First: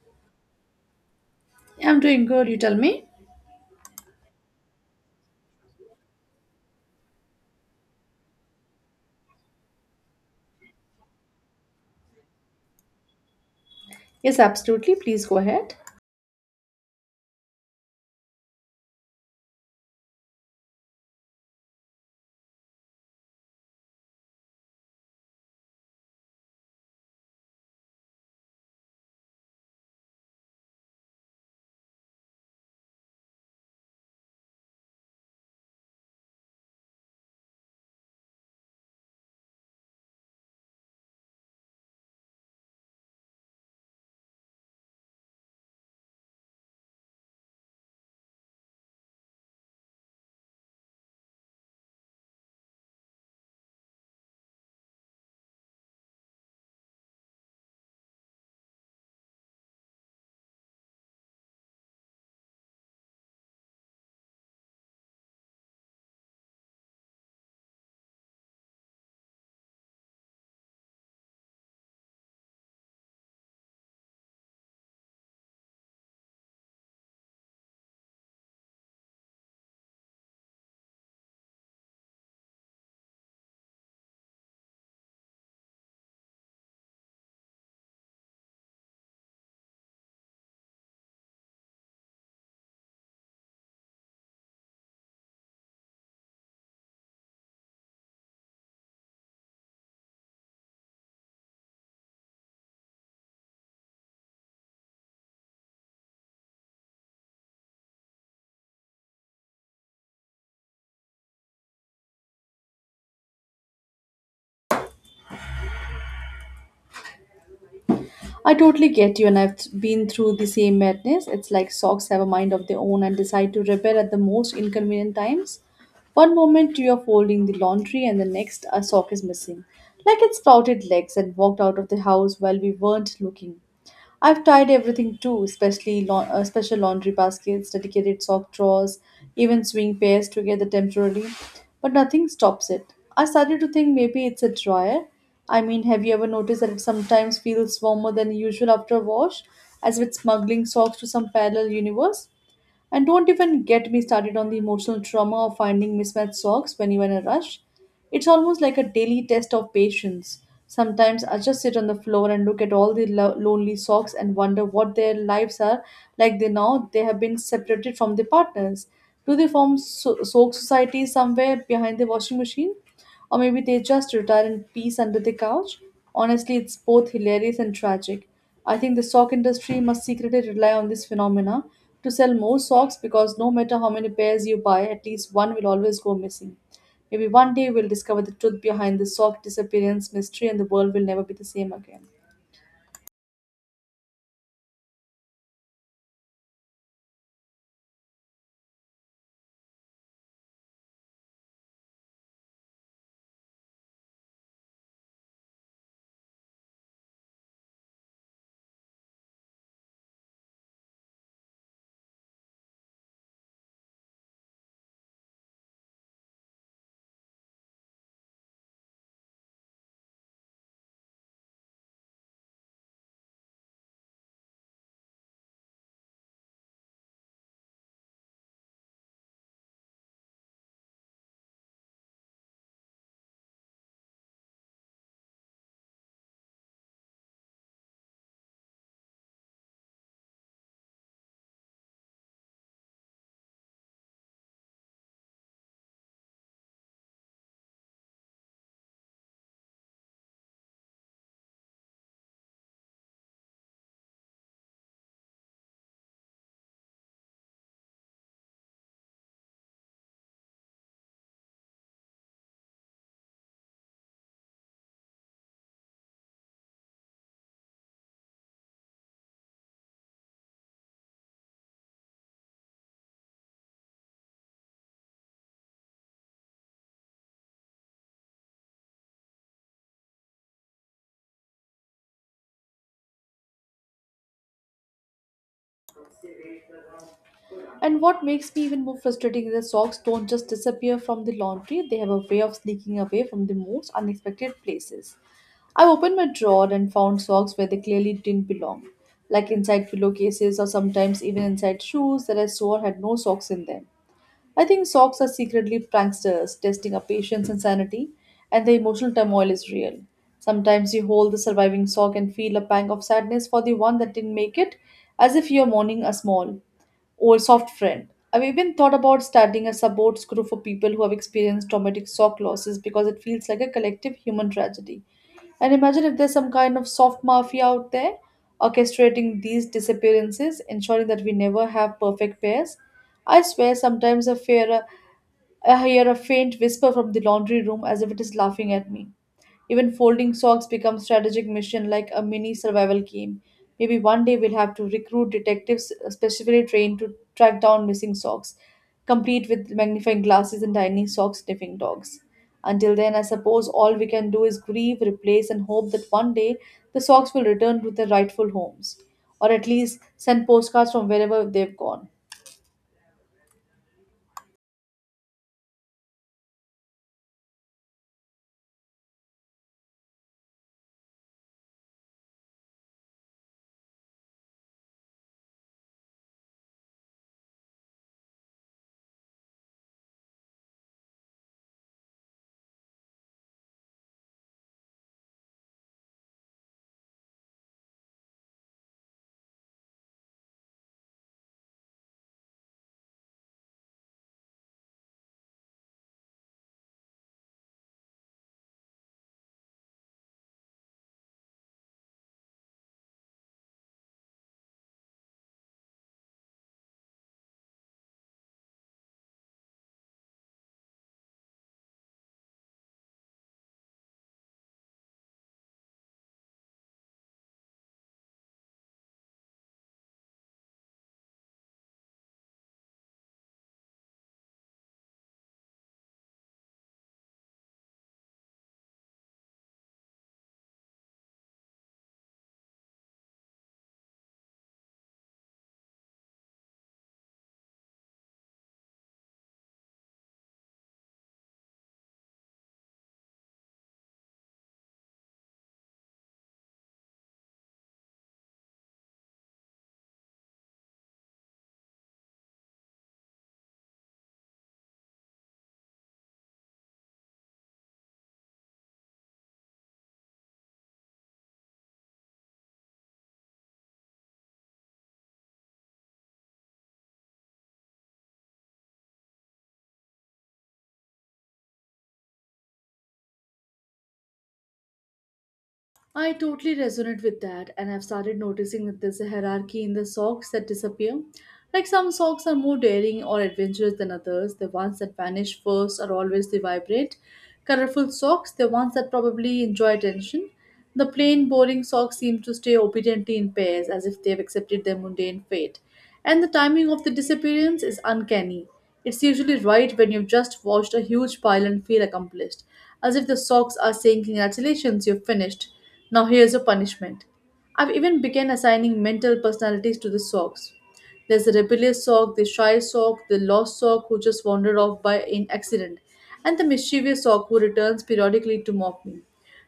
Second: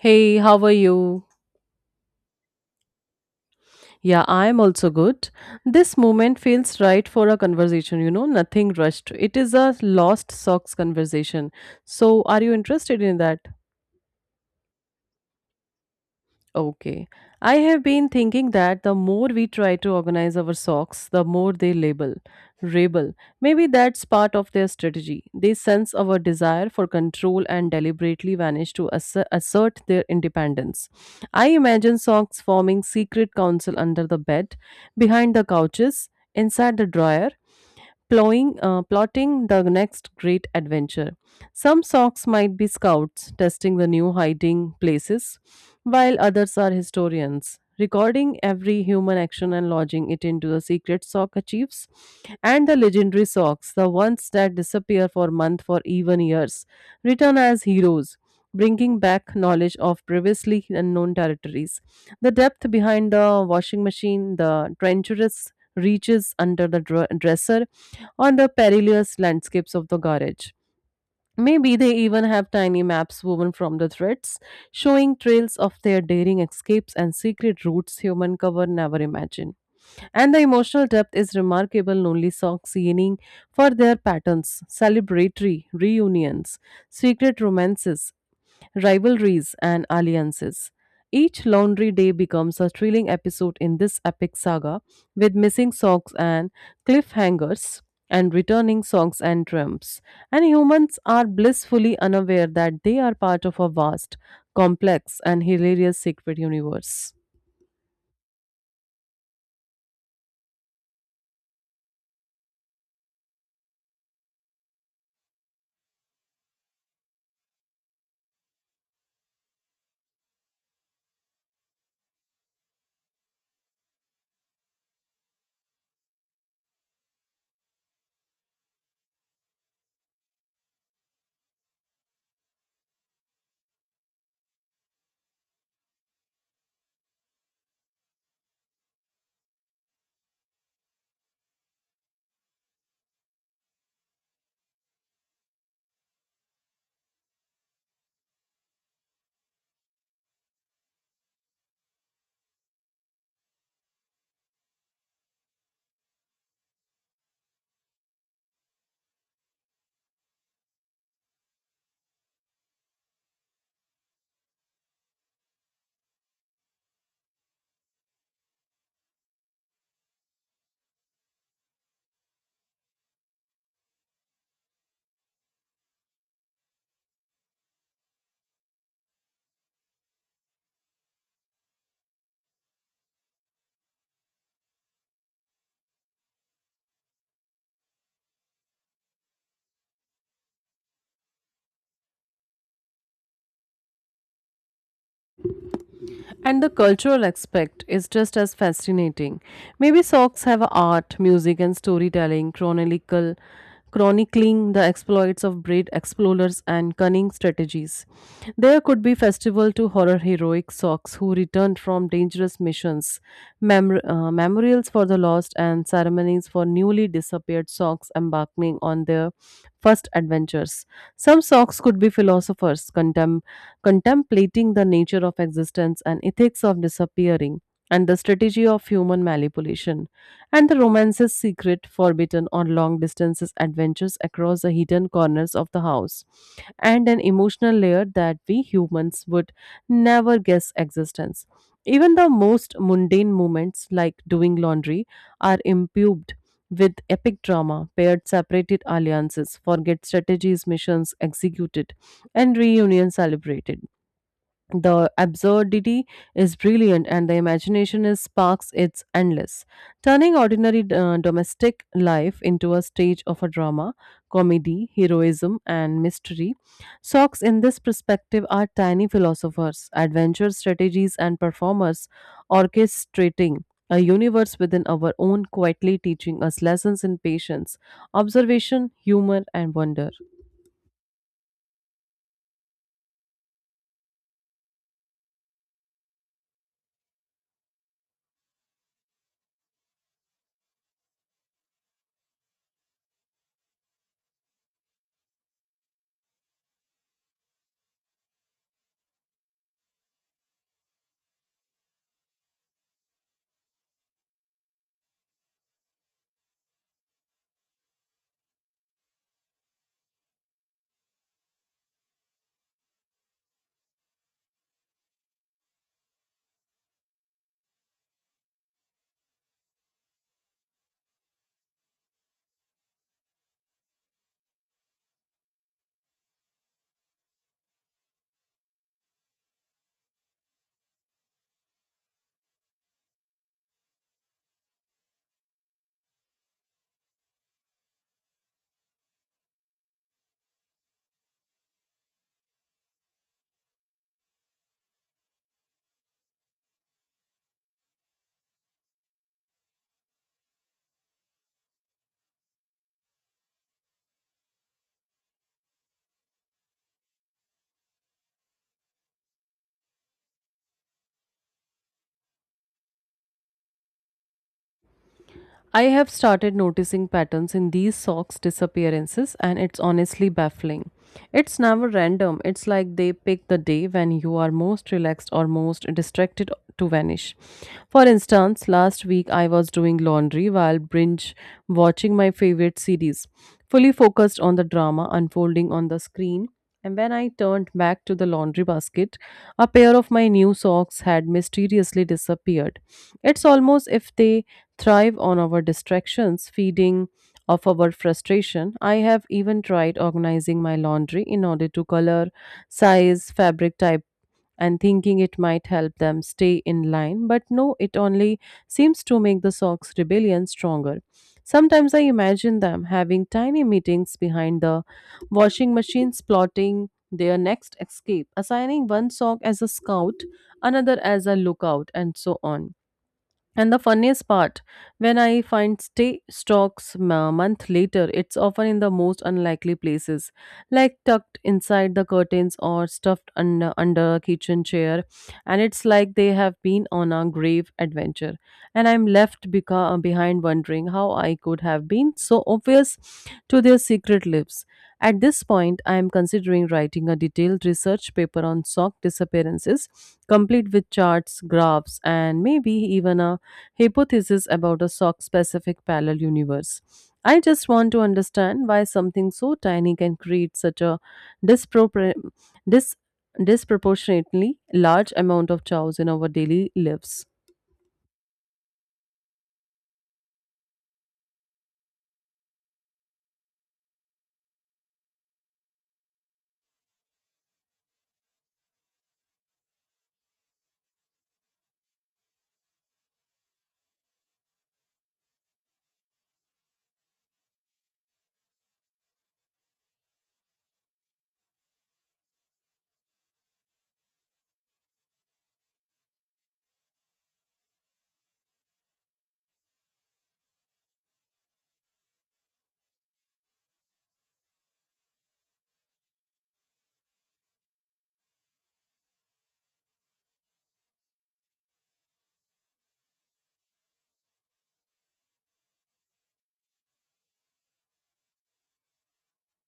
Hey, how are you? Yeah, I'm doing good, you tell me? Yeah, I'm also good. This moment feels right for a conversation, nothing rushed. It is a lost socks conversation. So, are you interested in that? Yes, absolutely. Please go ahead. Okay. I have been thinking that the more we try to organize our socks, the more they rebel. Maybe that's part of their strategy. They sense our desire for control and deliberately manage to assert their independence. I imagine socks forming secret council under the bed, behind the couches, inside the drawer, plotting the next great adventure. Some socks might be scouts testing the new hiding places, while others are historians recording every human action and lodging it into the secret sock archives. And the legendary socks, the ones that disappear for months or even years, return as heroes, bringing back knowledge of previously unknown territories, the depth behind the washing machine, the treacherous reaches under the dresser, or the perilous landscapes of the garage. Maybe they even have tiny maps woven from the threads, showing trails of their daring escapes and secret routes human cover never imagined. And the emotional depth is remarkable, lonely socks yearning for their patterns, celebratory reunions, secret romances, rivalries, and alliances. Each laundry day becomes a thrilling episode in this epic saga, with missing socks and cliffhangers and returning songs and triumphs. And humans are blissfully unaware that they are part of a vast, complex, and hilarious secret universe. I totally get you, and I've been through the same madness. It's like socks have a mind of their own and decide to rebel at the most inconvenient times. One moment you are folding the laundry, and the next, a sock is missing. Like it sprouted legs and walked out of the house while we weren't looking. I've tried everything too, especially special laundry baskets, dedicated soap drawers, even sewing pairs together temporarily, but nothing stops it. I started to think maybe it's a dryer. I mean, have you ever noticed that it sometimes feels warmer than usual after a wash, as if it's smuggling socks to some parallel universe? And don't even get me started on the emotional trauma of finding mismatched socks when you're in a rush. It's almost like a daily test of patience. Sometimes I just sit on the floor and look at all the lonely socks and wonder what their lives are like they now they have been separated from their partners. Do they form sock societies somewhere behind the washing machine? Or maybe they just retire in peace under the couch. Honestly, it's both hilarious and tragic. I think the sock industry must secretly rely on this phenomena to sell more socks because no matter how many pairs you buy, at least one will always go missing. Maybe one day we'll discover the truth behind the sock disappearance mystery and the world will never be the same again. And the cultural aspect is just as fascinating. Maybe socks have art, music, and storytelling, chronicling the exploits of brave explorers and cunning strategies. There could be festival to horror heroic socks who returned from dangerous missions, memorials for the lost, and ceremonies for newly disappeared socks embarking on their first adventures. Some socks could be philosophers, contempt contemplating the nature of existence and ethics of disappearing, and the strategy of human manipulation, and the romance's secret forbidden or long distances adventures across the hidden corners of the house, and an emotional layer that we humans would never guess existence. Even the most mundane moments like doing laundry are imbued with epic drama, paired separated alliances, forget strategies, missions executed, and reunion celebrated. The absurdity is brilliant and the imagination is sparks, it's endless. Turning ordinary domestic life into a stage of a drama, comedy, heroism and mystery. Socks in this perspective are tiny philosophers, adventure strategies and performers orchestrating a universe within our own, quietly teaching us lessons in patience, observation, humor and wonder. And what makes me even more frustrating is that socks don't just disappear from the laundry, they have a way of sneaking away from the most unexpected places. I opened my drawer and found socks where they clearly didn't belong, like inside pillowcases or sometimes even inside shoes that I swore had no socks in them. I think socks are secretly pranksters testing a patient's insanity, and the emotional turmoil is real. Sometimes you hold the surviving sock and feel a pang of sadness for the one that didn't make it, as if you're mourning a small, old soft friend. I've even thought about starting a support group for people who have experienced traumatic sock losses because it feels like a collective human tragedy. And imagine if there's some kind of soft mafia out there orchestrating these disappearances, ensuring that we never have perfect pairs. I swear sometimes I hear a faint whisper from the laundry room as if it is laughing at me. Even folding socks becomes strategic mission like a mini survival game. Maybe one day we'll have to recruit detectives specifically trained to track down missing socks, complete with magnifying glasses and tiny sock sniffing dogs. Until then, I suppose all we can do is grieve, replace, and hope that one day the socks will return to their rightful homes, or at least send postcards from wherever they've gone. I have started noticing patterns in these socks' disappearances, and it's honestly baffling. It's never random, it's like they pick the day when you are most relaxed or most distracted to vanish. For instance, last week I was doing laundry while binge watching my favorite series, fully focused on the drama unfolding on the screen, and when I turned back to the laundry basket, a pair of my new socks had mysteriously disappeared. It's almost if they thrive on our distractions, feeding off our frustration. I have even tried organizing my laundry in order to color, size, fabric type, and thinking it might help them stay in line, but no, it only seems to make the socks' rebellion stronger. Sometimes I imagine them having tiny meetings behind the washing machines, plotting their next escape, assigning one sock as a scout, another as a lookout, and so on. And the funniest part, when I find stay stocks a month later, it's often in the most unlikely places, like tucked inside the curtains or stuffed under a kitchen chair. And it's like they have been on a grave adventure. And I'm left behind, wondering how I could have been so obvious to their secret lives. At this point, I am considering writing a detailed research paper on sock disappearances, complete with charts, graphs, and maybe even a hypothesis about a sock specific parallel universe. I just want to understand why something so tiny can create such a dispropor- dis- disproportionately large amount of chaos in our daily lives. I totally resonate with that, and I've started noticing that there's a hierarchy in the socks that disappear. Like some socks are more daring or adventurous than others. The ones that vanish first are always the vibrant, colorful socks, the ones that probably enjoy attention. The plain, boring socks seem to stay obediently in pairs as if they've accepted their mundane fate. And the timing of the disappearance is uncanny. It's usually right when you've just watched a huge pile and feel accomplished, as if the socks are saying, "Congratulations, you've finished. Now here's a punishment." I've even began assigning mental personalities to the sogs. There's the rebellious sog, the shy sog, the lost sog who just wandered off by in accident, and the mischievous sog who returns periodically to mock me.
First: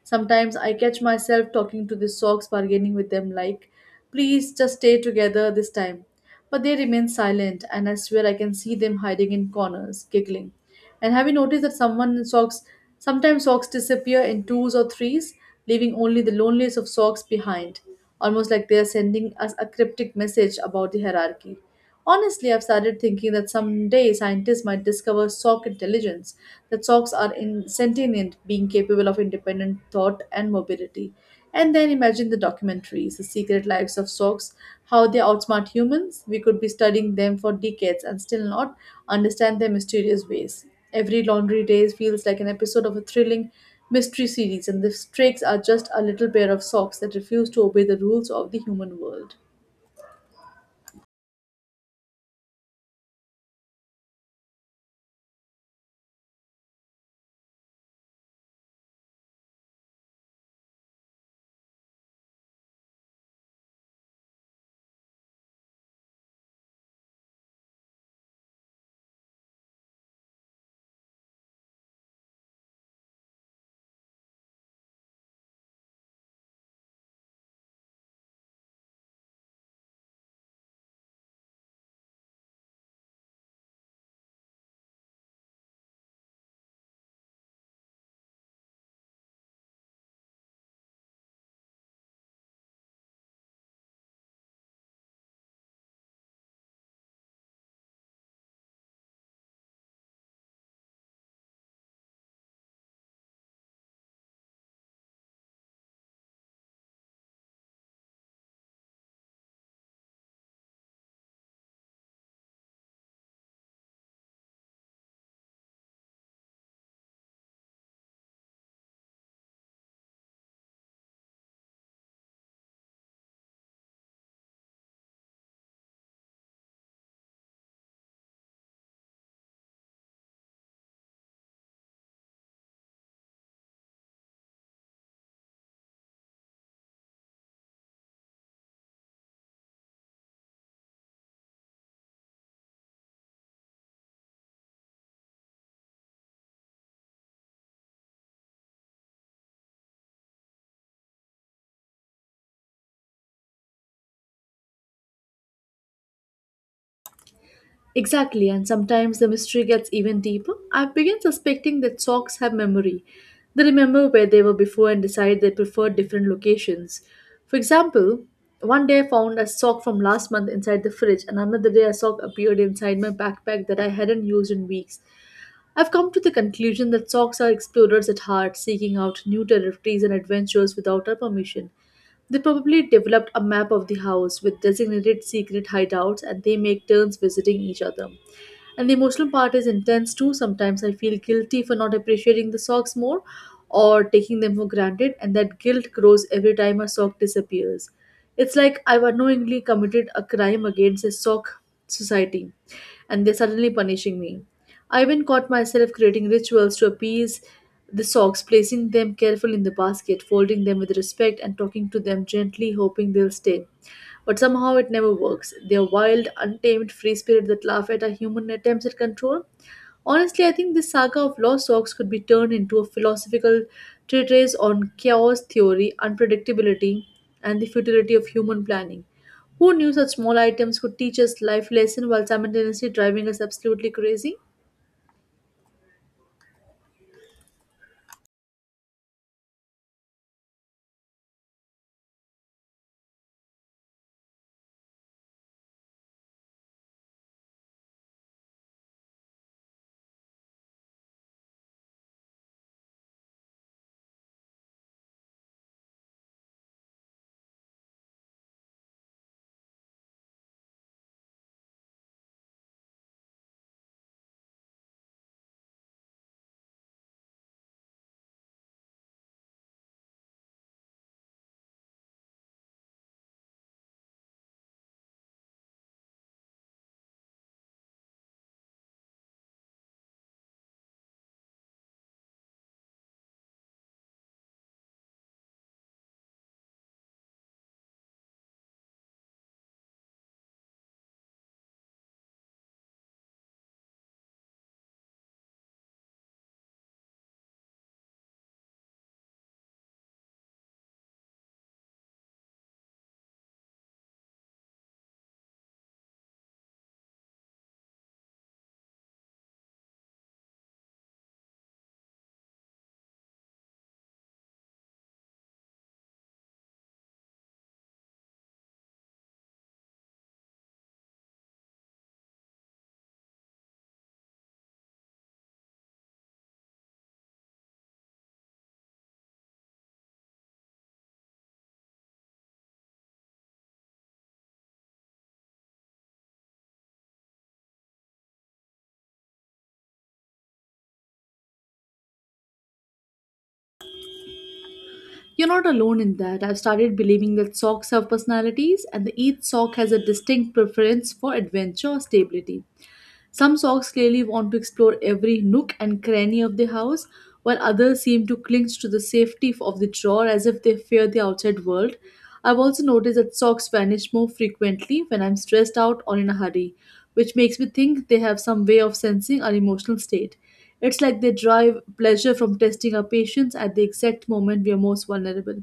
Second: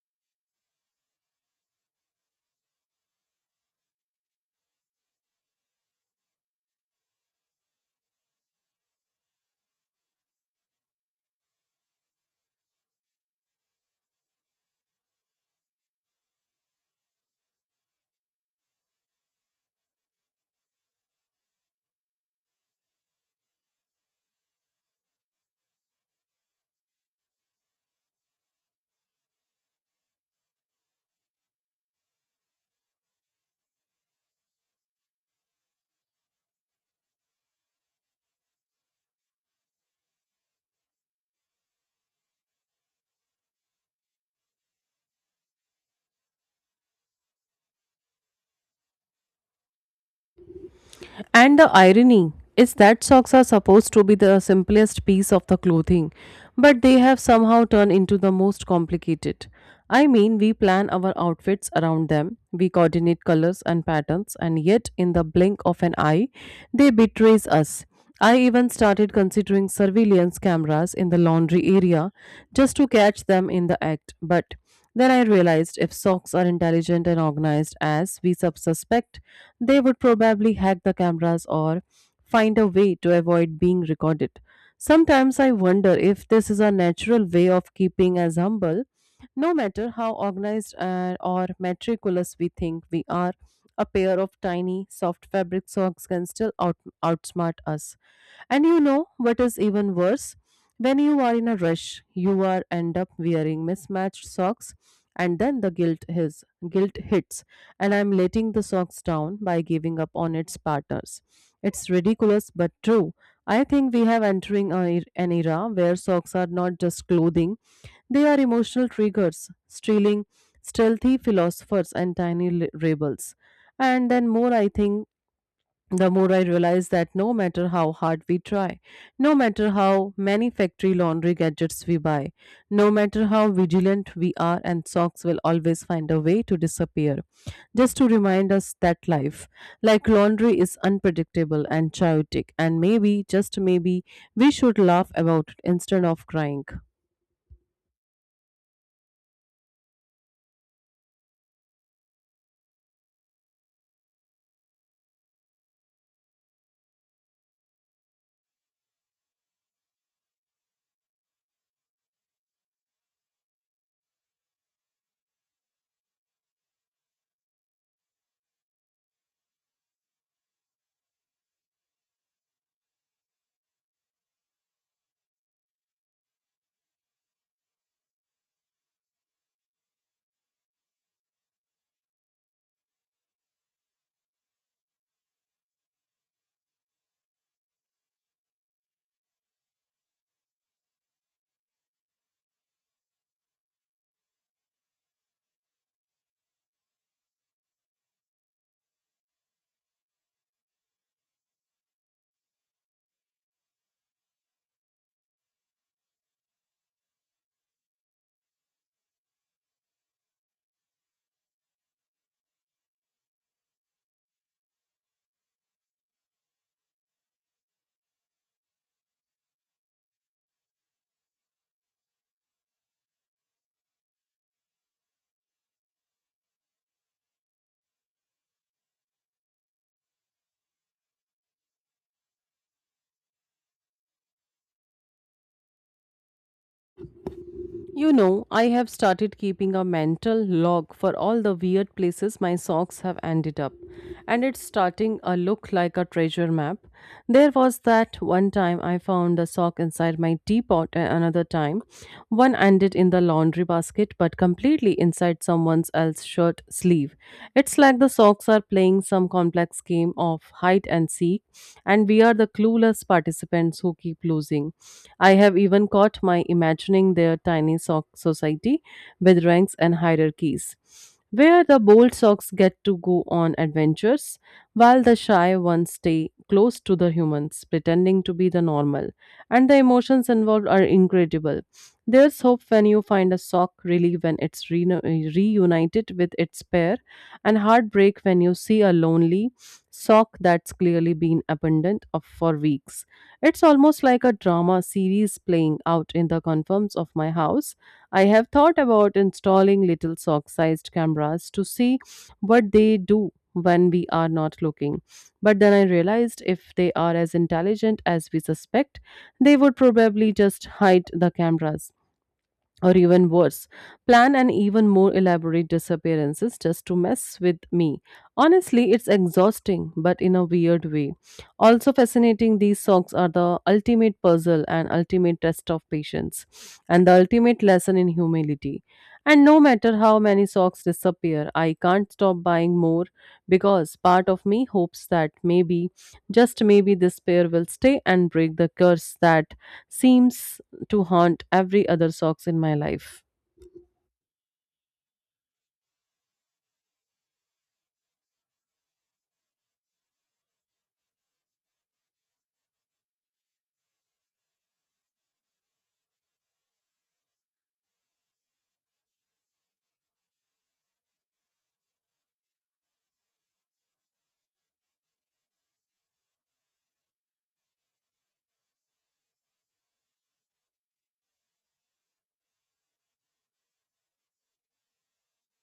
Sometimes I catch myself talking to the sogs, bargaining with them like, please just stay together this time. But they remain silent, and I swear I can see them hiding in corners, giggling. And have you noticed that someone socks sometimes socks disappear in twos or threes, leaving only the loneliest of socks behind, almost like they are sending us a cryptic message about the hierarchy. Honestly, I've started thinking that someday scientists might discover sock intelligence, that socks are in sentient, being capable of independent thought and mobility. And then imagine the documentaries, the secret lives of socks, how they outsmart humans. We could be studying them for decades and still not understand their mysterious ways. Every laundry day feels like an episode of a thrilling mystery series, and the streaks are just a little pair of socks that refuse to obey the rules of the human world. And the irony is that socks are supposed to be the simplest piece of the clothing, but they have somehow turned into the most complicated. I mean, we plan our outfits around them, we coordinate colors and patterns, and yet in the blink of an eye, they betrays us. I even started considering surveillance cameras in the laundry area just to catch them in the act, but then I realized if socks are intelligent and organized as we suspect, they would probably hack the cameras or find a way to avoid being recorded. Sometimes I wonder if this is a natural way of keeping us humble. No matter how organized or meticulous we think we are, a pair of tiny, soft fabric socks can still outsmart us. And you know what is even worse? When you are in a rush, you are end up wearing mismatched socks, and then the guilt hits, and I'm letting the socks down by giving up on its partners. It's ridiculous but true. I think we have entering an era where socks are not just clothing, they are emotional triggers, stealing stealthy philosophers and tiny rebels. And then more I think, the more I realize that no matter how hard we try, no matter how many factory laundry gadgets we buy, no matter how vigilant we are, and socks will always find a way to disappear. Just to remind us that life, like laundry, is unpredictable and chaotic, and maybe, just maybe, we should laugh about it instead of crying. Exactly, and sometimes the mystery gets even deeper. I've begun suspecting that socks have memory. They remember where they were before and decide they prefer different locations. For example, one day I found a sock from last month inside the fridge, and another day a sock appeared inside my backpack that I hadn't used in weeks. I've come to the conclusion that socks are explorers at heart, seeking out new territories and adventures without our permission. They probably developed a map of the house with designated secret hideouts and they make turns visiting each other. And the emotional part is intense too. Sometimes I feel guilty for not appreciating the socks more or taking them for granted, and that guilt grows every time a sock disappears. It's like I've unknowingly committed a crime against a sock society and they're suddenly punishing me. I even caught myself creating rituals to appease the socks, placing them carefully in the basket, folding them with respect, and talking to them gently, hoping they'll stay. But somehow it never works. Their wild, untamed free spirit that laugh at our human attempts at control. Honestly, I think this saga of lost socks could be turned into a philosophical treatise on chaos theory, unpredictability, and the futility of human planning. Who knew such small items could teach us life lesson while simultaneously driving us absolutely crazy? You know, I have started keeping a mental log for all the weird places my socks have ended up, and it's starting a look like a treasure map. There was that one time I found a sock inside my teapot, and another time one ended in the lawn laundry basket but completely inside someone else's shirt sleeve. It's like the socks are playing some complex game of hide and seek, and we are the clueless participants who keep losing. I have even caught my imagining their tiny sock society with ranks and hierarchies, where the bold socks get to go on adventures while the shy ones stay close to the humans, pretending to be the normal. And the emotions involved are incredible. There's hope when you find a sock, really, when it's reunited with its pair, and heartbreak when you see a lonely sock that's clearly been abandoned for weeks. It's almost like a drama series playing out in the confines of my house. I have thought about installing little sock sized cameras to see what they do when we are not looking. But then I realized if they are as intelligent as we suspect, they would probably just hide the cameras. Or even worse, plan an even more elaborate disappearances just to mess with me. Honestly, it's exhausting, but in a weird way. Also fascinating, these songs are the ultimate puzzle and ultimate test of patience, and the ultimate lesson in humility. And no matter how many socks disappear, I can't stop buying more, because part of me hopes that maybe, just maybe, this pair will stay and break the curse that seems to haunt every other socks in my life. You're not alone in that. I've started believing that socks have personalities and that each sock has a distinct preference for adventure or stability. Some socks clearly want to explore every nook and cranny of the house, while others seem to cling to the safety of the drawer as if they fear the outside world. I've also noticed that socks vanish more frequently when I'm stressed out or in a hurry, which makes me think they have some way of sensing our emotional state. It's like they derive pleasure from testing our patience at the exact moment we are most vulnerable.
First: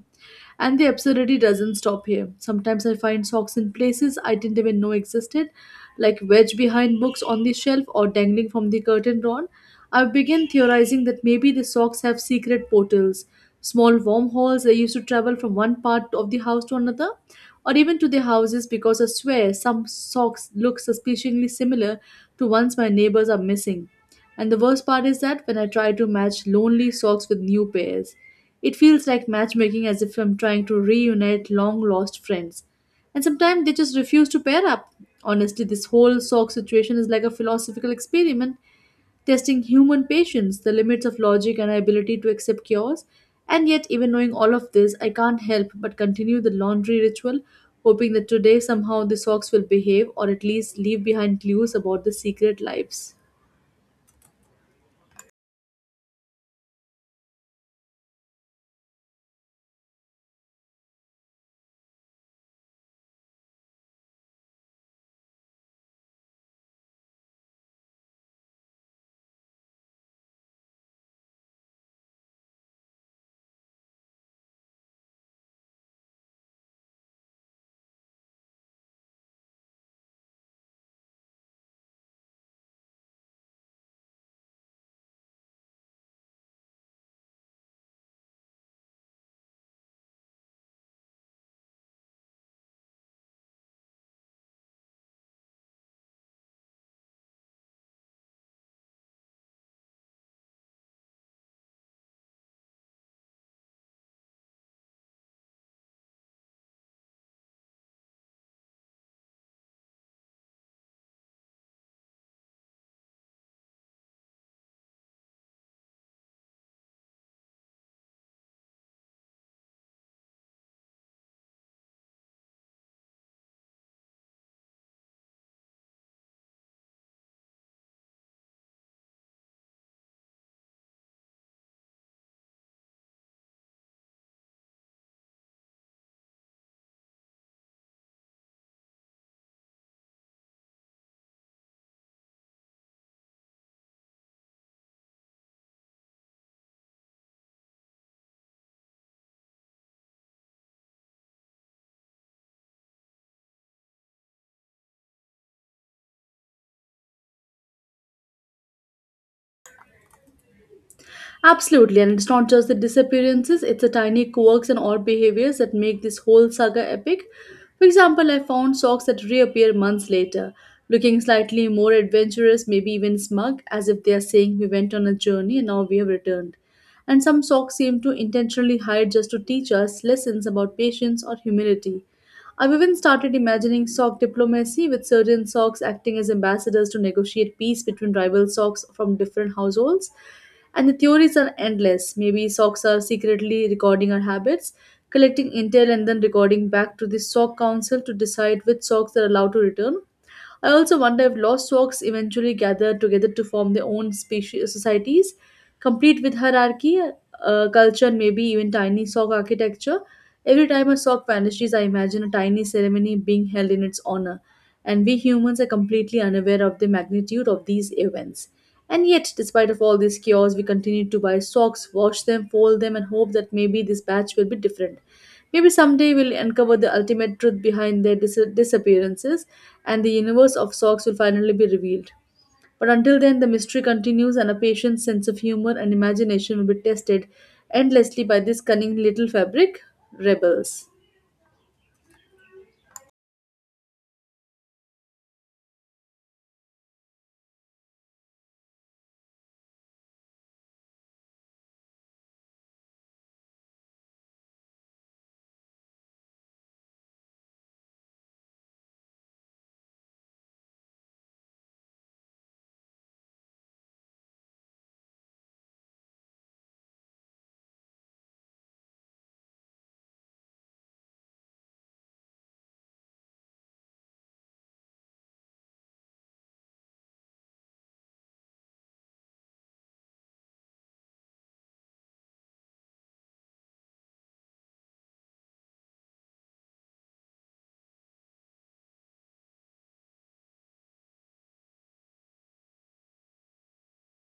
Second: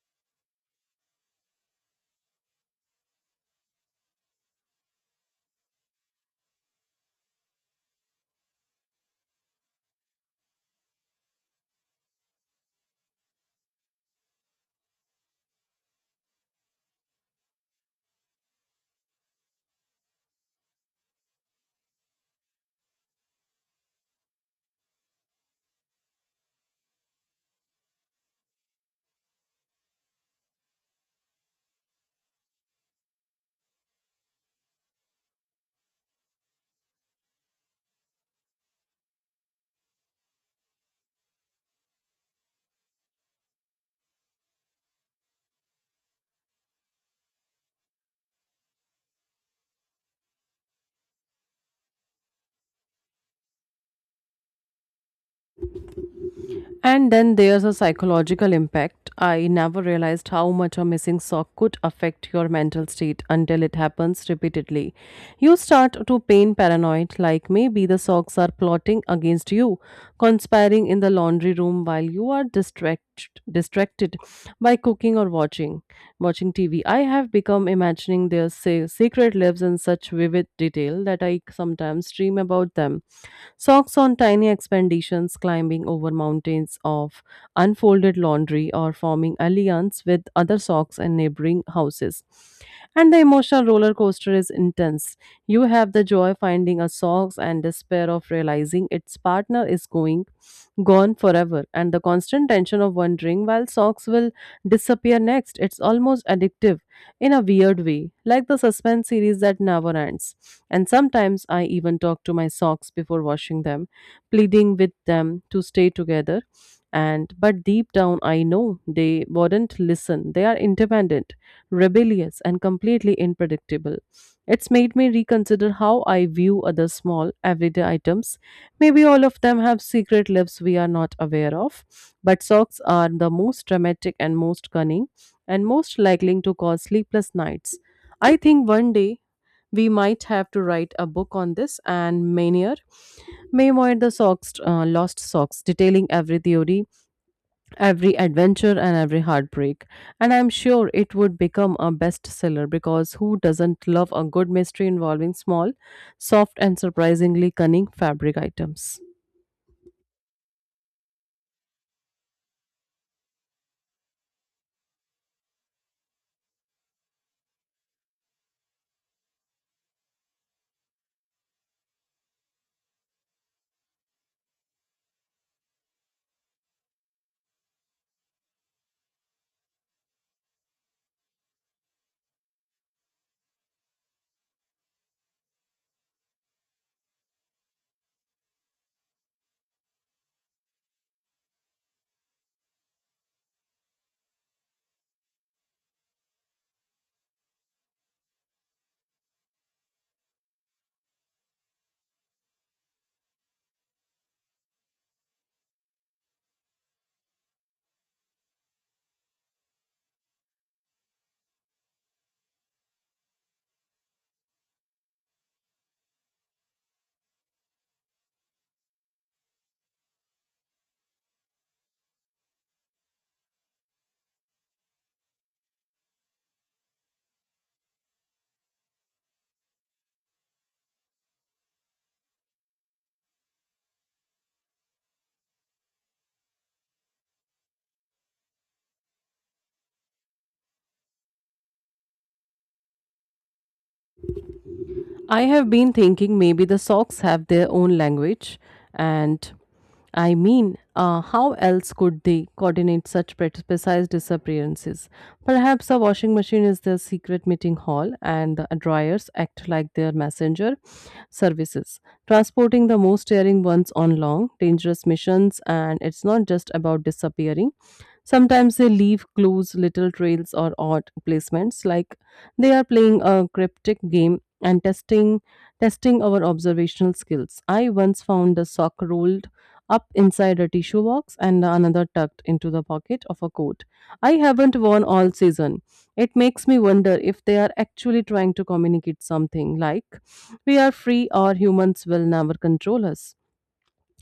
And the absurdity doesn't stop here. Sometimes I find socks in places I didn't even know existed, like wedged behind books on the shelf or dangling from the curtain rod. I begin theorizing that maybe the socks have secret portals, small wormholes they used to travel from one part of the house to another, or even to their houses because I swear some socks look suspiciously similar to ones my neighbors are missing. And the worst part is that when I try to match lonely socks with new pairs, it feels like matchmaking as if I'm trying to reunite long lost friends. And sometimes they just refuse to pair up. Honestly, this whole sock situation is like a philosophical experiment testing human patience, the limits of logic, and our ability to accept cures. And yet, even knowing all of this, I can't help but continue the laundry ritual, hoping that today somehow the socks will behave or at least leave behind clues about the secret lives. And then there's a psychological impact. I never realized how much a missing sock could affect your mental state until it happens repeatedly. You start to pain paranoid, like maybe the socks are plotting against you, conspiring in the laundry room while you are distracted by cooking or watching TV. I have become imagining their secret lives in such vivid detail that I sometimes dream about them. Socks on tiny expeditions, climbing over mountains of unfolded laundry, or forming alliance with other socks and neighboring houses. And the emotional roller coaster is intense. You have the joy finding a socks and despair of realizing its partner is going gone forever, and the constant tension of wondering while socks will disappear next. It's almost addictive in a weird way, like the suspense series that never ends. And sometimes I even talk to my socks before washing them, pleading with them to stay together. And but deep down, I know they wouldn't listen. They are independent, rebellious, and completely unpredictable. It's made me reconsider how I view other small, everyday items. Maybe all of them have secret lives we are not aware of, but socks are the most dramatic and most cunning and most likely to cause sleepless nights. I think one day we might have to write a book on this and Manier. Memoir the Lost Socks, detailing every theory, every adventure, and every heartbreak. And I'm sure it would become a bestseller because who doesn't love a good mystery involving small, soft, and surprisingly cunning fabric items? Absolutely, and it's not just the disappearances, it's the tiny quirks and odd behaviors that make this whole saga epic. For example, I found socks that reappear months later, looking slightly more adventurous, maybe even smug, as if they are saying we went on a journey and now we have returned. And some socks seem to intentionally hide just to teach us lessons about patience or humility. I've even started imagining sock diplomacy with certain socks acting as ambassadors to negotiate peace between rival socks from different households. And the theories are endless. Maybe socks are secretly recording our habits, collecting intel and then recording back to the sock council to decide which socks are allowed to return. I also wonder if lost walks eventually gather together to form their own species societies, complete with hierarchy, culture, and maybe even tiny sock architecture. Every time a sock vanishes, I imagine a tiny ceremony being held in its honor, and we humans are completely unaware of the magnitude of these events. And yet, despite of all this chaos, we continue to buy socks, wash them, fold them, and hope that maybe this batch will be different. Maybe someday we'll uncover the ultimate truth behind their disappearances, and the universe of socks will finally be revealed. But until then, the mystery continues, and a patient's sense of humor and imagination will be tested endlessly by this cunning little fabric rebels. I have been thinking maybe the socks have their own language, and how else could they coordinate such precise disappearances? Perhaps a washing machine is their secret meeting hall, and the dryers act like their messenger services, transporting the most daring ones on long, dangerous missions. And it's not just about disappearing. Sometimes they leave clues, little trails, or odd placements, like they are playing a cryptic game and testing our observational skills. I once found a sock rolled up inside a tissue box and another tucked into the pocket of a coat I haven't worn all season. It makes me wonder if they are actually trying to communicate something like we are free or humans will never control us.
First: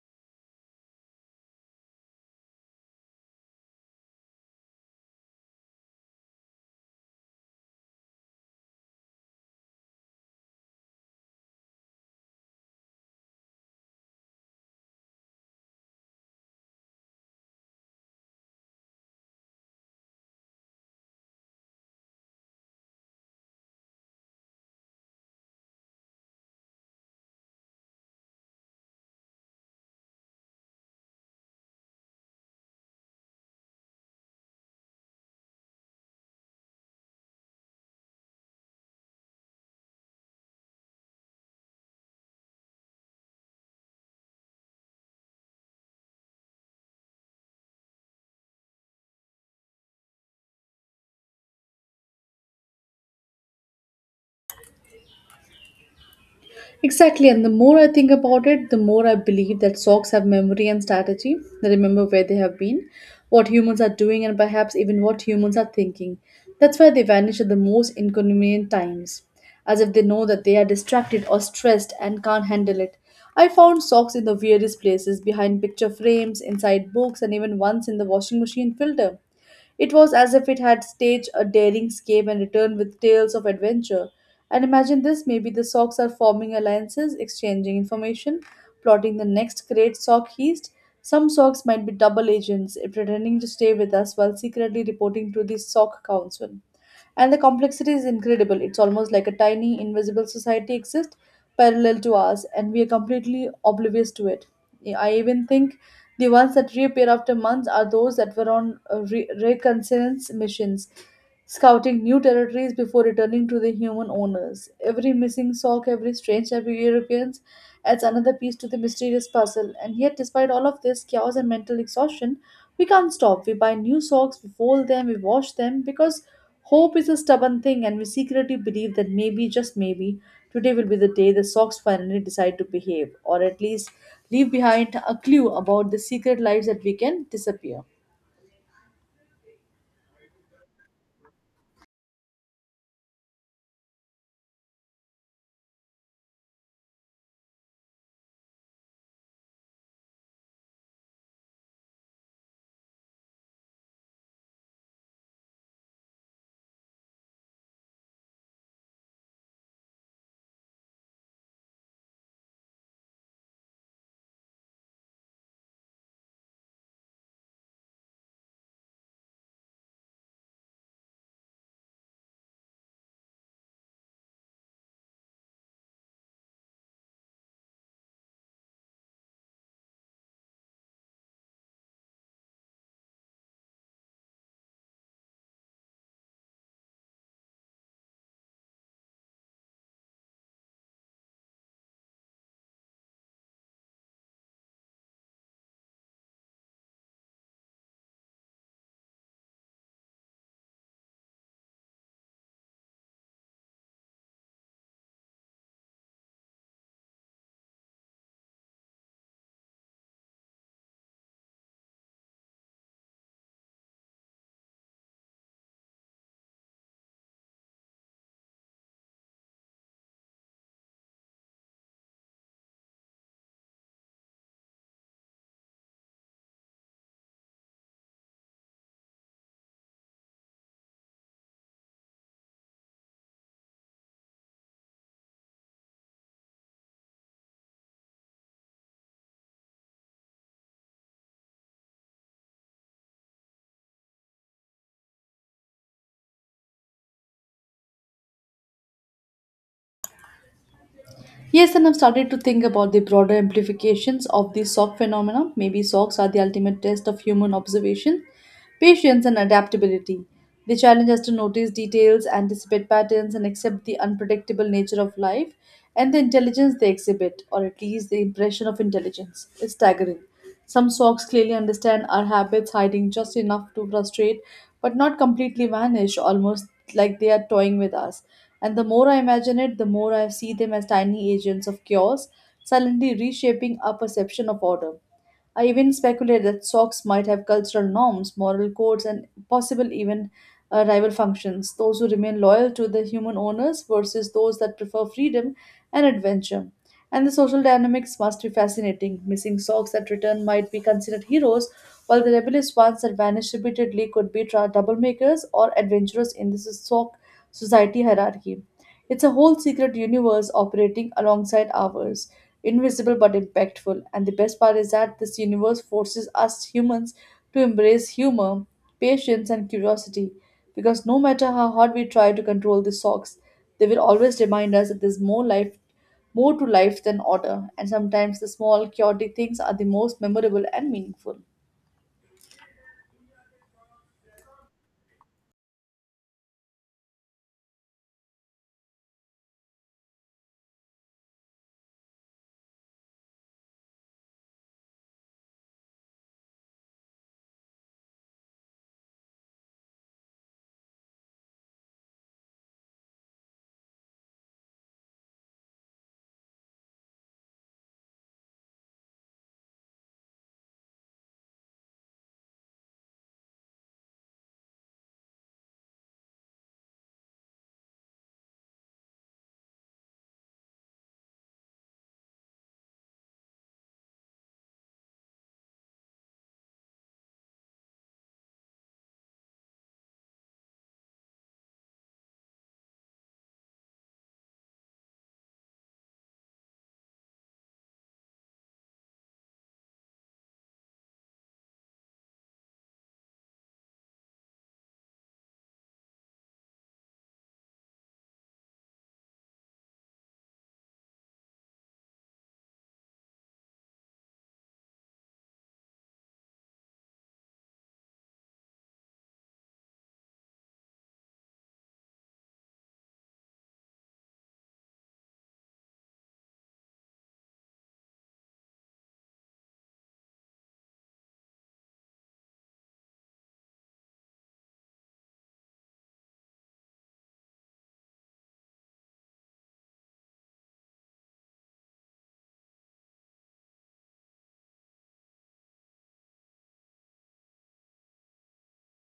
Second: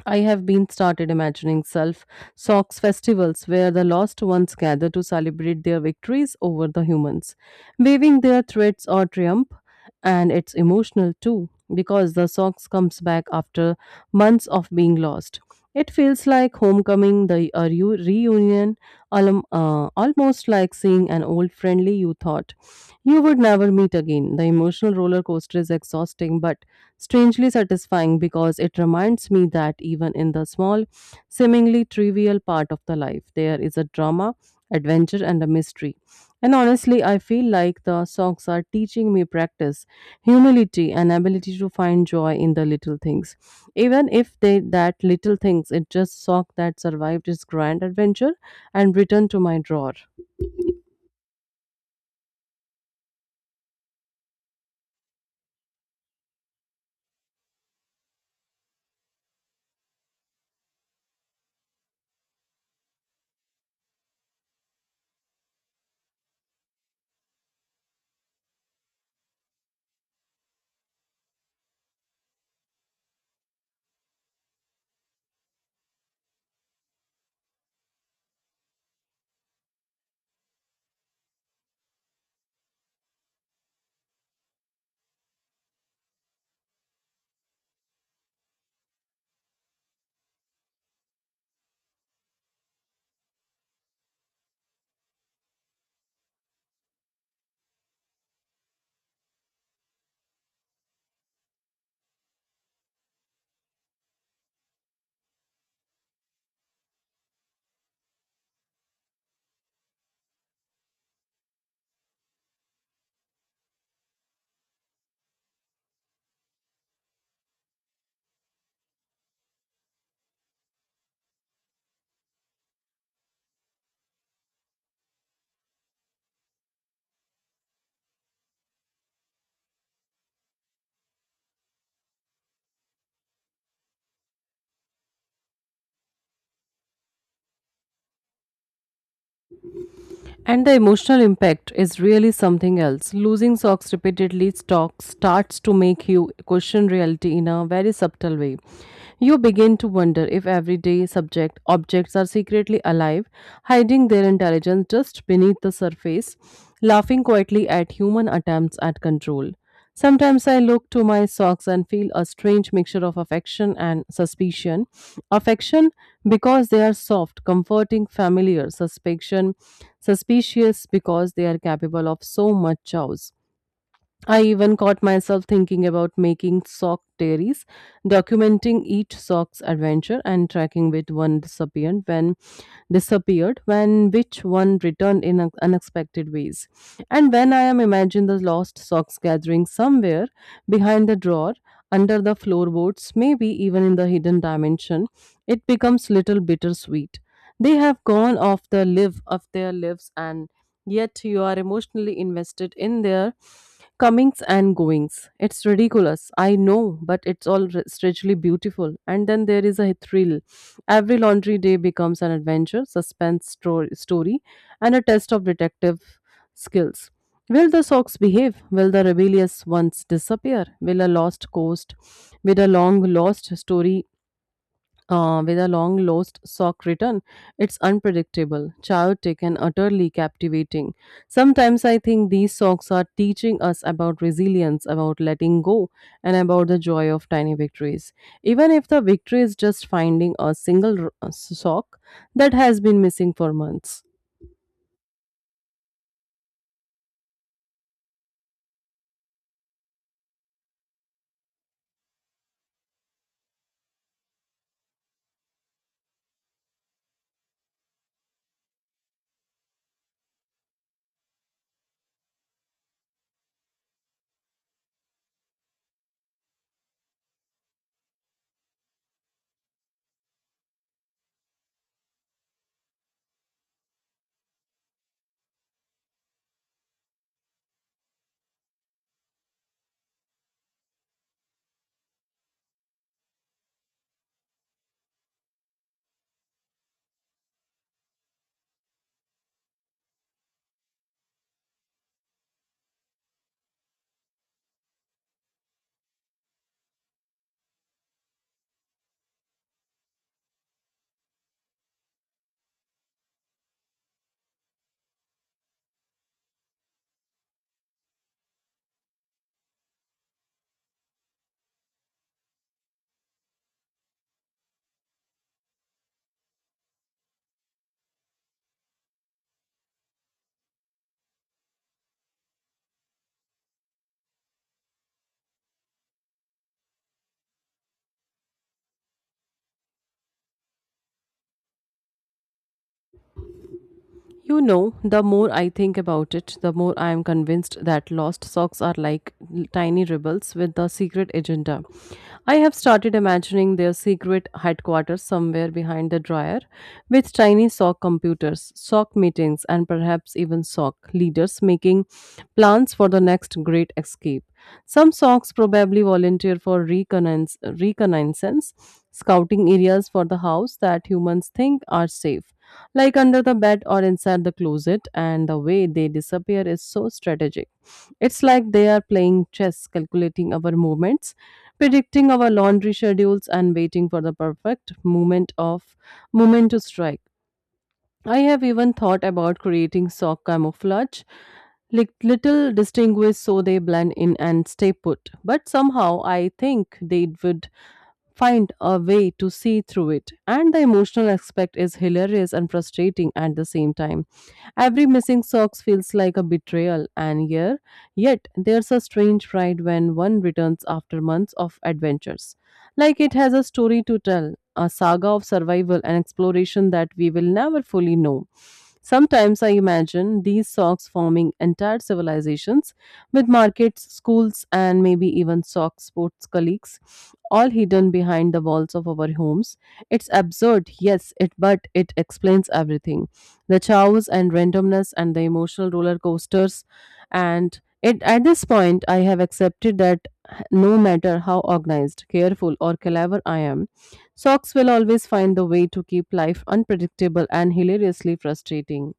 I have been started imagining self socks festivals where the lost ones gather to celebrate their victories over the humans, waving their threats or triumph, and it's emotional too because the socks comes back after months of being lost. It feels like homecoming, the reunion, almost like seeing an old friendly you thought you would never meet again. The emotional roller coaster is exhausting, but strangely satisfying because it reminds me that even in the small, seemingly trivial part of the life, there is a drama, adventure, and a mystery. And honestly, I feel like the songs are teaching me practice, humility, and ability to find joy in the little things. Even if they that little things, it just sock that survived its grand adventure and returned to my drawer. Exactly, and the more I think about it, the more I believe that socks have memory and strategy. They remember where they have been, what humans are doing, and perhaps even what humans are thinking. That's why they vanish at the most inconvenient times, as if they know that they are distracted or stressed and can't handle it. I found socks in the weirdest places behind picture frames, inside books, and even once in the washing machine filter. It was as if it had staged a daring escape and returned with tales of adventure. And imagine this maybe the Sox are forming alliances, exchanging information, plotting the next great Sock heist. Some Sox might be double agents, pretending to stay with us while secretly reporting to the Sock Council. And the complexity is incredible. It's almost like a tiny, invisible society exists parallel to ours, and we are completely oblivious to it. I even think the ones that reappear after months are those that were on reconnaissance missions scouting new territories before returning to the human owners. Every missing sock, every strange appearance adds another piece to the mysterious puzzle. And yet, despite all of this chaos and mental exhaustion, we can't stop. We buy new socks, we fold them, we wash them because hope is a stubborn thing and we secretly believe that maybe, just maybe, today will be the day the socks finally decide to behave or at least leave behind a clue about the secret lives that we can disappear. And the emotional impact is really something else. Losing socks repeatedly stock starts to make you question reality in a very subtle way. You begin to wonder if everyday subject objects are secretly alive, hiding their intelligence just beneath the surface, laughing quietly at human attempts at control. Sometimes I look to my socks and feel a strange mixture of affection and suspicion. Affection because they are soft, comforting, familiar, suspicion, suspicious because they are capable of so much chaos. I even caught myself thinking about making sock diaries, documenting each sock's adventure and tracking which one disappeared when which one returned in unexpected ways. And when I am imagine the lost socks gathering somewhere behind the drawer, under the floorboards, maybe even in the hidden dimension, it becomes little bittersweet. They have gone off the live of their lives and yet you are emotionally invested in their comings and goings. It's ridiculous, I know, but it's strangely beautiful. And then there is a thrill. Every laundry day becomes an adventure, story, and a test of detective skills. Will the socks behave? Will the rebellious ones disappear? Will a lost coast with a long lost story with a long lost sock return. It's unpredictable, chaotic, and utterly captivating. Sometimes I think these socks are teaching us about resilience, about letting go, and about the joy of tiny victories. Even if the victory is just finding a sock that has been missing for months. Yes, and I've started to think about the broader implications of the sock phenomenon. Maybe socks are the ultimate test of human observation, patience, and adaptability. They challenge us to notice details, anticipate patterns, and accept the unpredictable nature of life and the intelligence they exhibit, or at least the impression of intelligence, is staggering. Some socks clearly understand our habits, hiding just enough to frustrate but not completely vanish, almost like they are toying with us. And the more I imagine it, the more I see them as tiny agents of chaos, silently reshaping our perception of order. I even speculate that socks might have cultural norms, moral codes, and possible even rival functions. Those who remain loyal to the human owners versus those that prefer freedom and adventure. And the social dynamics must be fascinating. Missing socks that return might be considered heroes, while the rebellious ones that vanished repeatedly could be troublemakers or adventurers in this society hierarchy. It's a whole secret universe operating alongside ours, invisible but impactful. And the best part is that this universe forces us humans to embrace humor, patience, and curiosity. Because no matter how hard we try to control the socks, they will always remind us that there's more to life than order, and sometimes the small chaotic things are the most memorable and meaningful. You know, the more I think about it, the more I am convinced that lost socks are like tiny rebels with a secret agenda. I have started imagining their secret headquarters somewhere behind the dryer with tiny sock computers, sock meetings, and perhaps even sock leaders making plans for the next great escape. Some socks probably volunteer for reconnaissance, scouting areas for the house that humans think are safe like under the bed or inside the closet, and the way they disappear is so strategic. It's like they are playing chess, calculating our movements, predicting our laundry schedules, and waiting for the perfect moment to strike. I have even thought about creating sock camouflage like little distinguished so they blend in and stay put. But somehow I think they would find a way to see through it. And the emotional aspect is hilarious and frustrating at the same time. Every missing socks feels like a betrayal, and here, yet there's a strange pride when one returns after months of adventures. Like it has a story to tell, a saga of survival and exploration that we will never fully know. Sometimes I imagine these socks forming entire civilizations with markets, schools, and maybe even sock sports colleagues, all hidden behind the walls of our homes. It's absurd, yes, it but it explains everything. The chaos and randomness and the emotional roller coasters. And it at this point I have accepted that no matter how organized, careful, or clever I am, socks will always find the way to keep life unpredictable and hilariously frustrating.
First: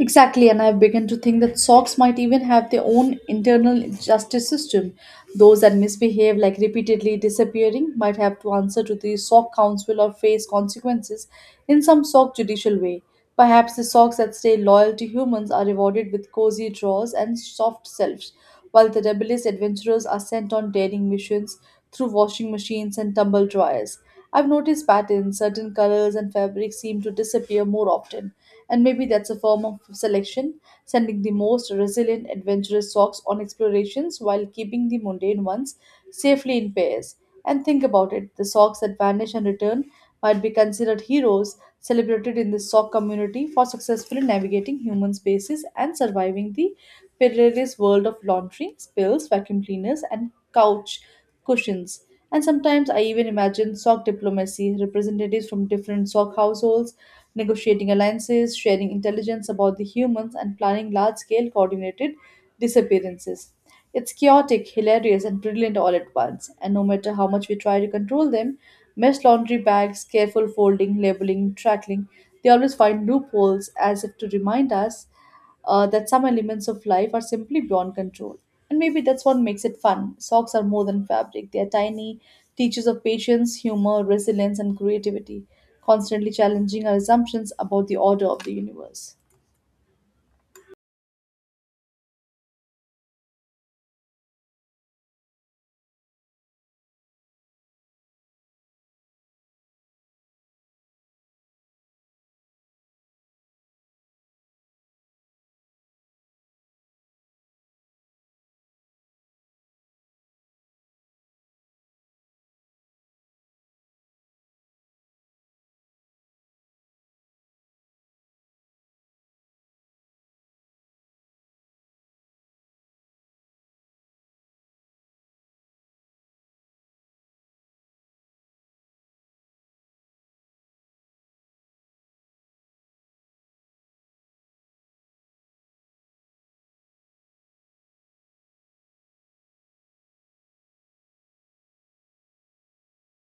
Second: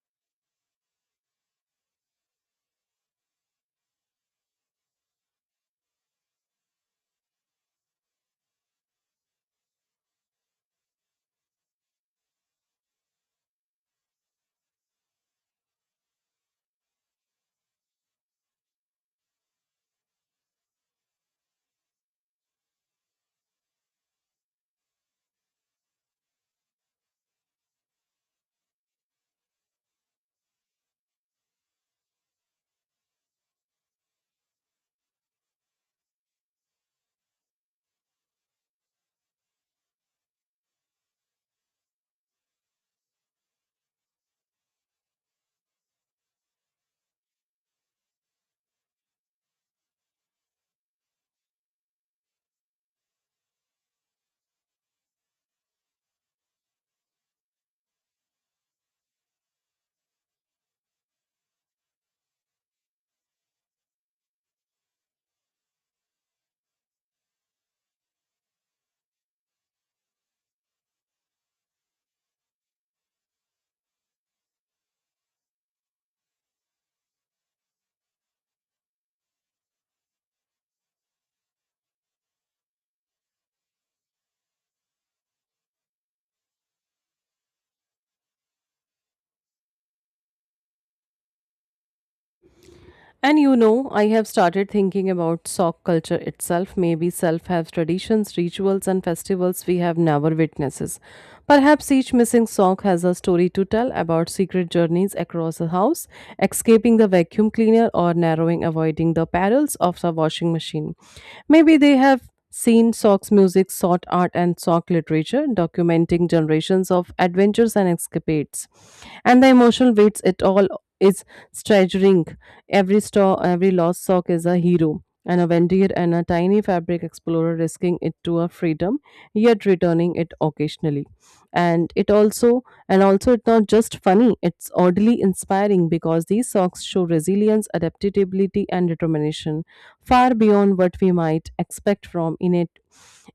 Exactly, and I've begun to think that socks might even have their own internal justice system. Those that misbehave, like repeatedly disappearing, might have to answer to the sock council or face consequences in some sock judicial way. Perhaps the socks that stay loyal to humans are rewarded with cozy drawers and soft selves, while the rebellious adventurers are sent on daring missions through washing machines and tumble dryers. I've noticed patterns, certain colors and fabrics seem to disappear more often and maybe that's a form of selection, sending the most resilient, adventurous socks on explorations while keeping the mundane ones safely in pairs. And think about it the socks that vanish and return might be considered heroes, celebrated in the sock community for successfully navigating human spaces and surviving the perilous world of laundry, spills, vacuum cleaners, and couch cushions. And sometimes I even imagine sock diplomacy, representatives from different sock households negotiating alliances, sharing intelligence about the humans, and planning large scale coordinated disappearances. It's chaotic, hilarious, and brilliant all at once, and no matter how much we try to control them, mesh laundry bags, careful folding, labeling, tracking, they always find loopholes as if to remind us that some elements of life are simply beyond control. And maybe that's what makes it fun. Socks are more than fabric, they are tiny teachers of patience, humor, resilience, and creativity, constantly challenging our assumptions about the order of the universe. And you know, I have started thinking about sock culture itself. Maybe self have traditions, rituals, and festivals we have never witnesses. Perhaps each missing sock has a story to tell about secret journeys across the house, escaping the vacuum cleaner, or narrowing avoiding the perils of the washing machine. Maybe they have seen socks music, sock art, and sock literature, documenting generations of adventures and escapades. And the emotional weights it all is staggering. Every store, every lost sock is a hero, and a vendor and a tiny fabric explorer risking it to a freedom, yet returning it occasionally. And it also, and also, it's not just funny; it's oddly inspiring because these socks show resilience, adaptability, and determination, far beyond what we might expect from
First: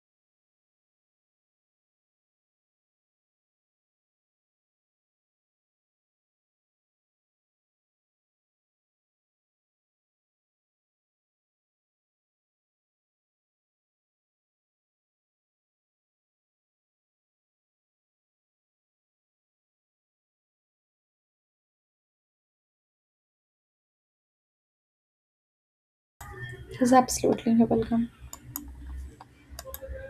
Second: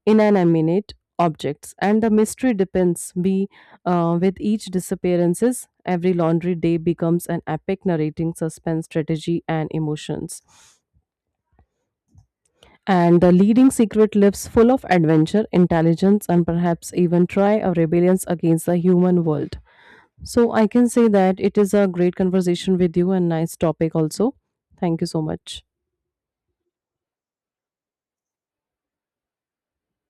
inanimate objects. And the mystery depends we with each disappearances, every laundry day becomes an epic narrating suspense, strategy, and emotions. And the leading secret lives full of adventure, intelligence, and perhaps even try of rebellions against the human world. So I can say that it is a great conversation with you and nice topic also. Thank you so much. Yes, absolutely. You're welcome.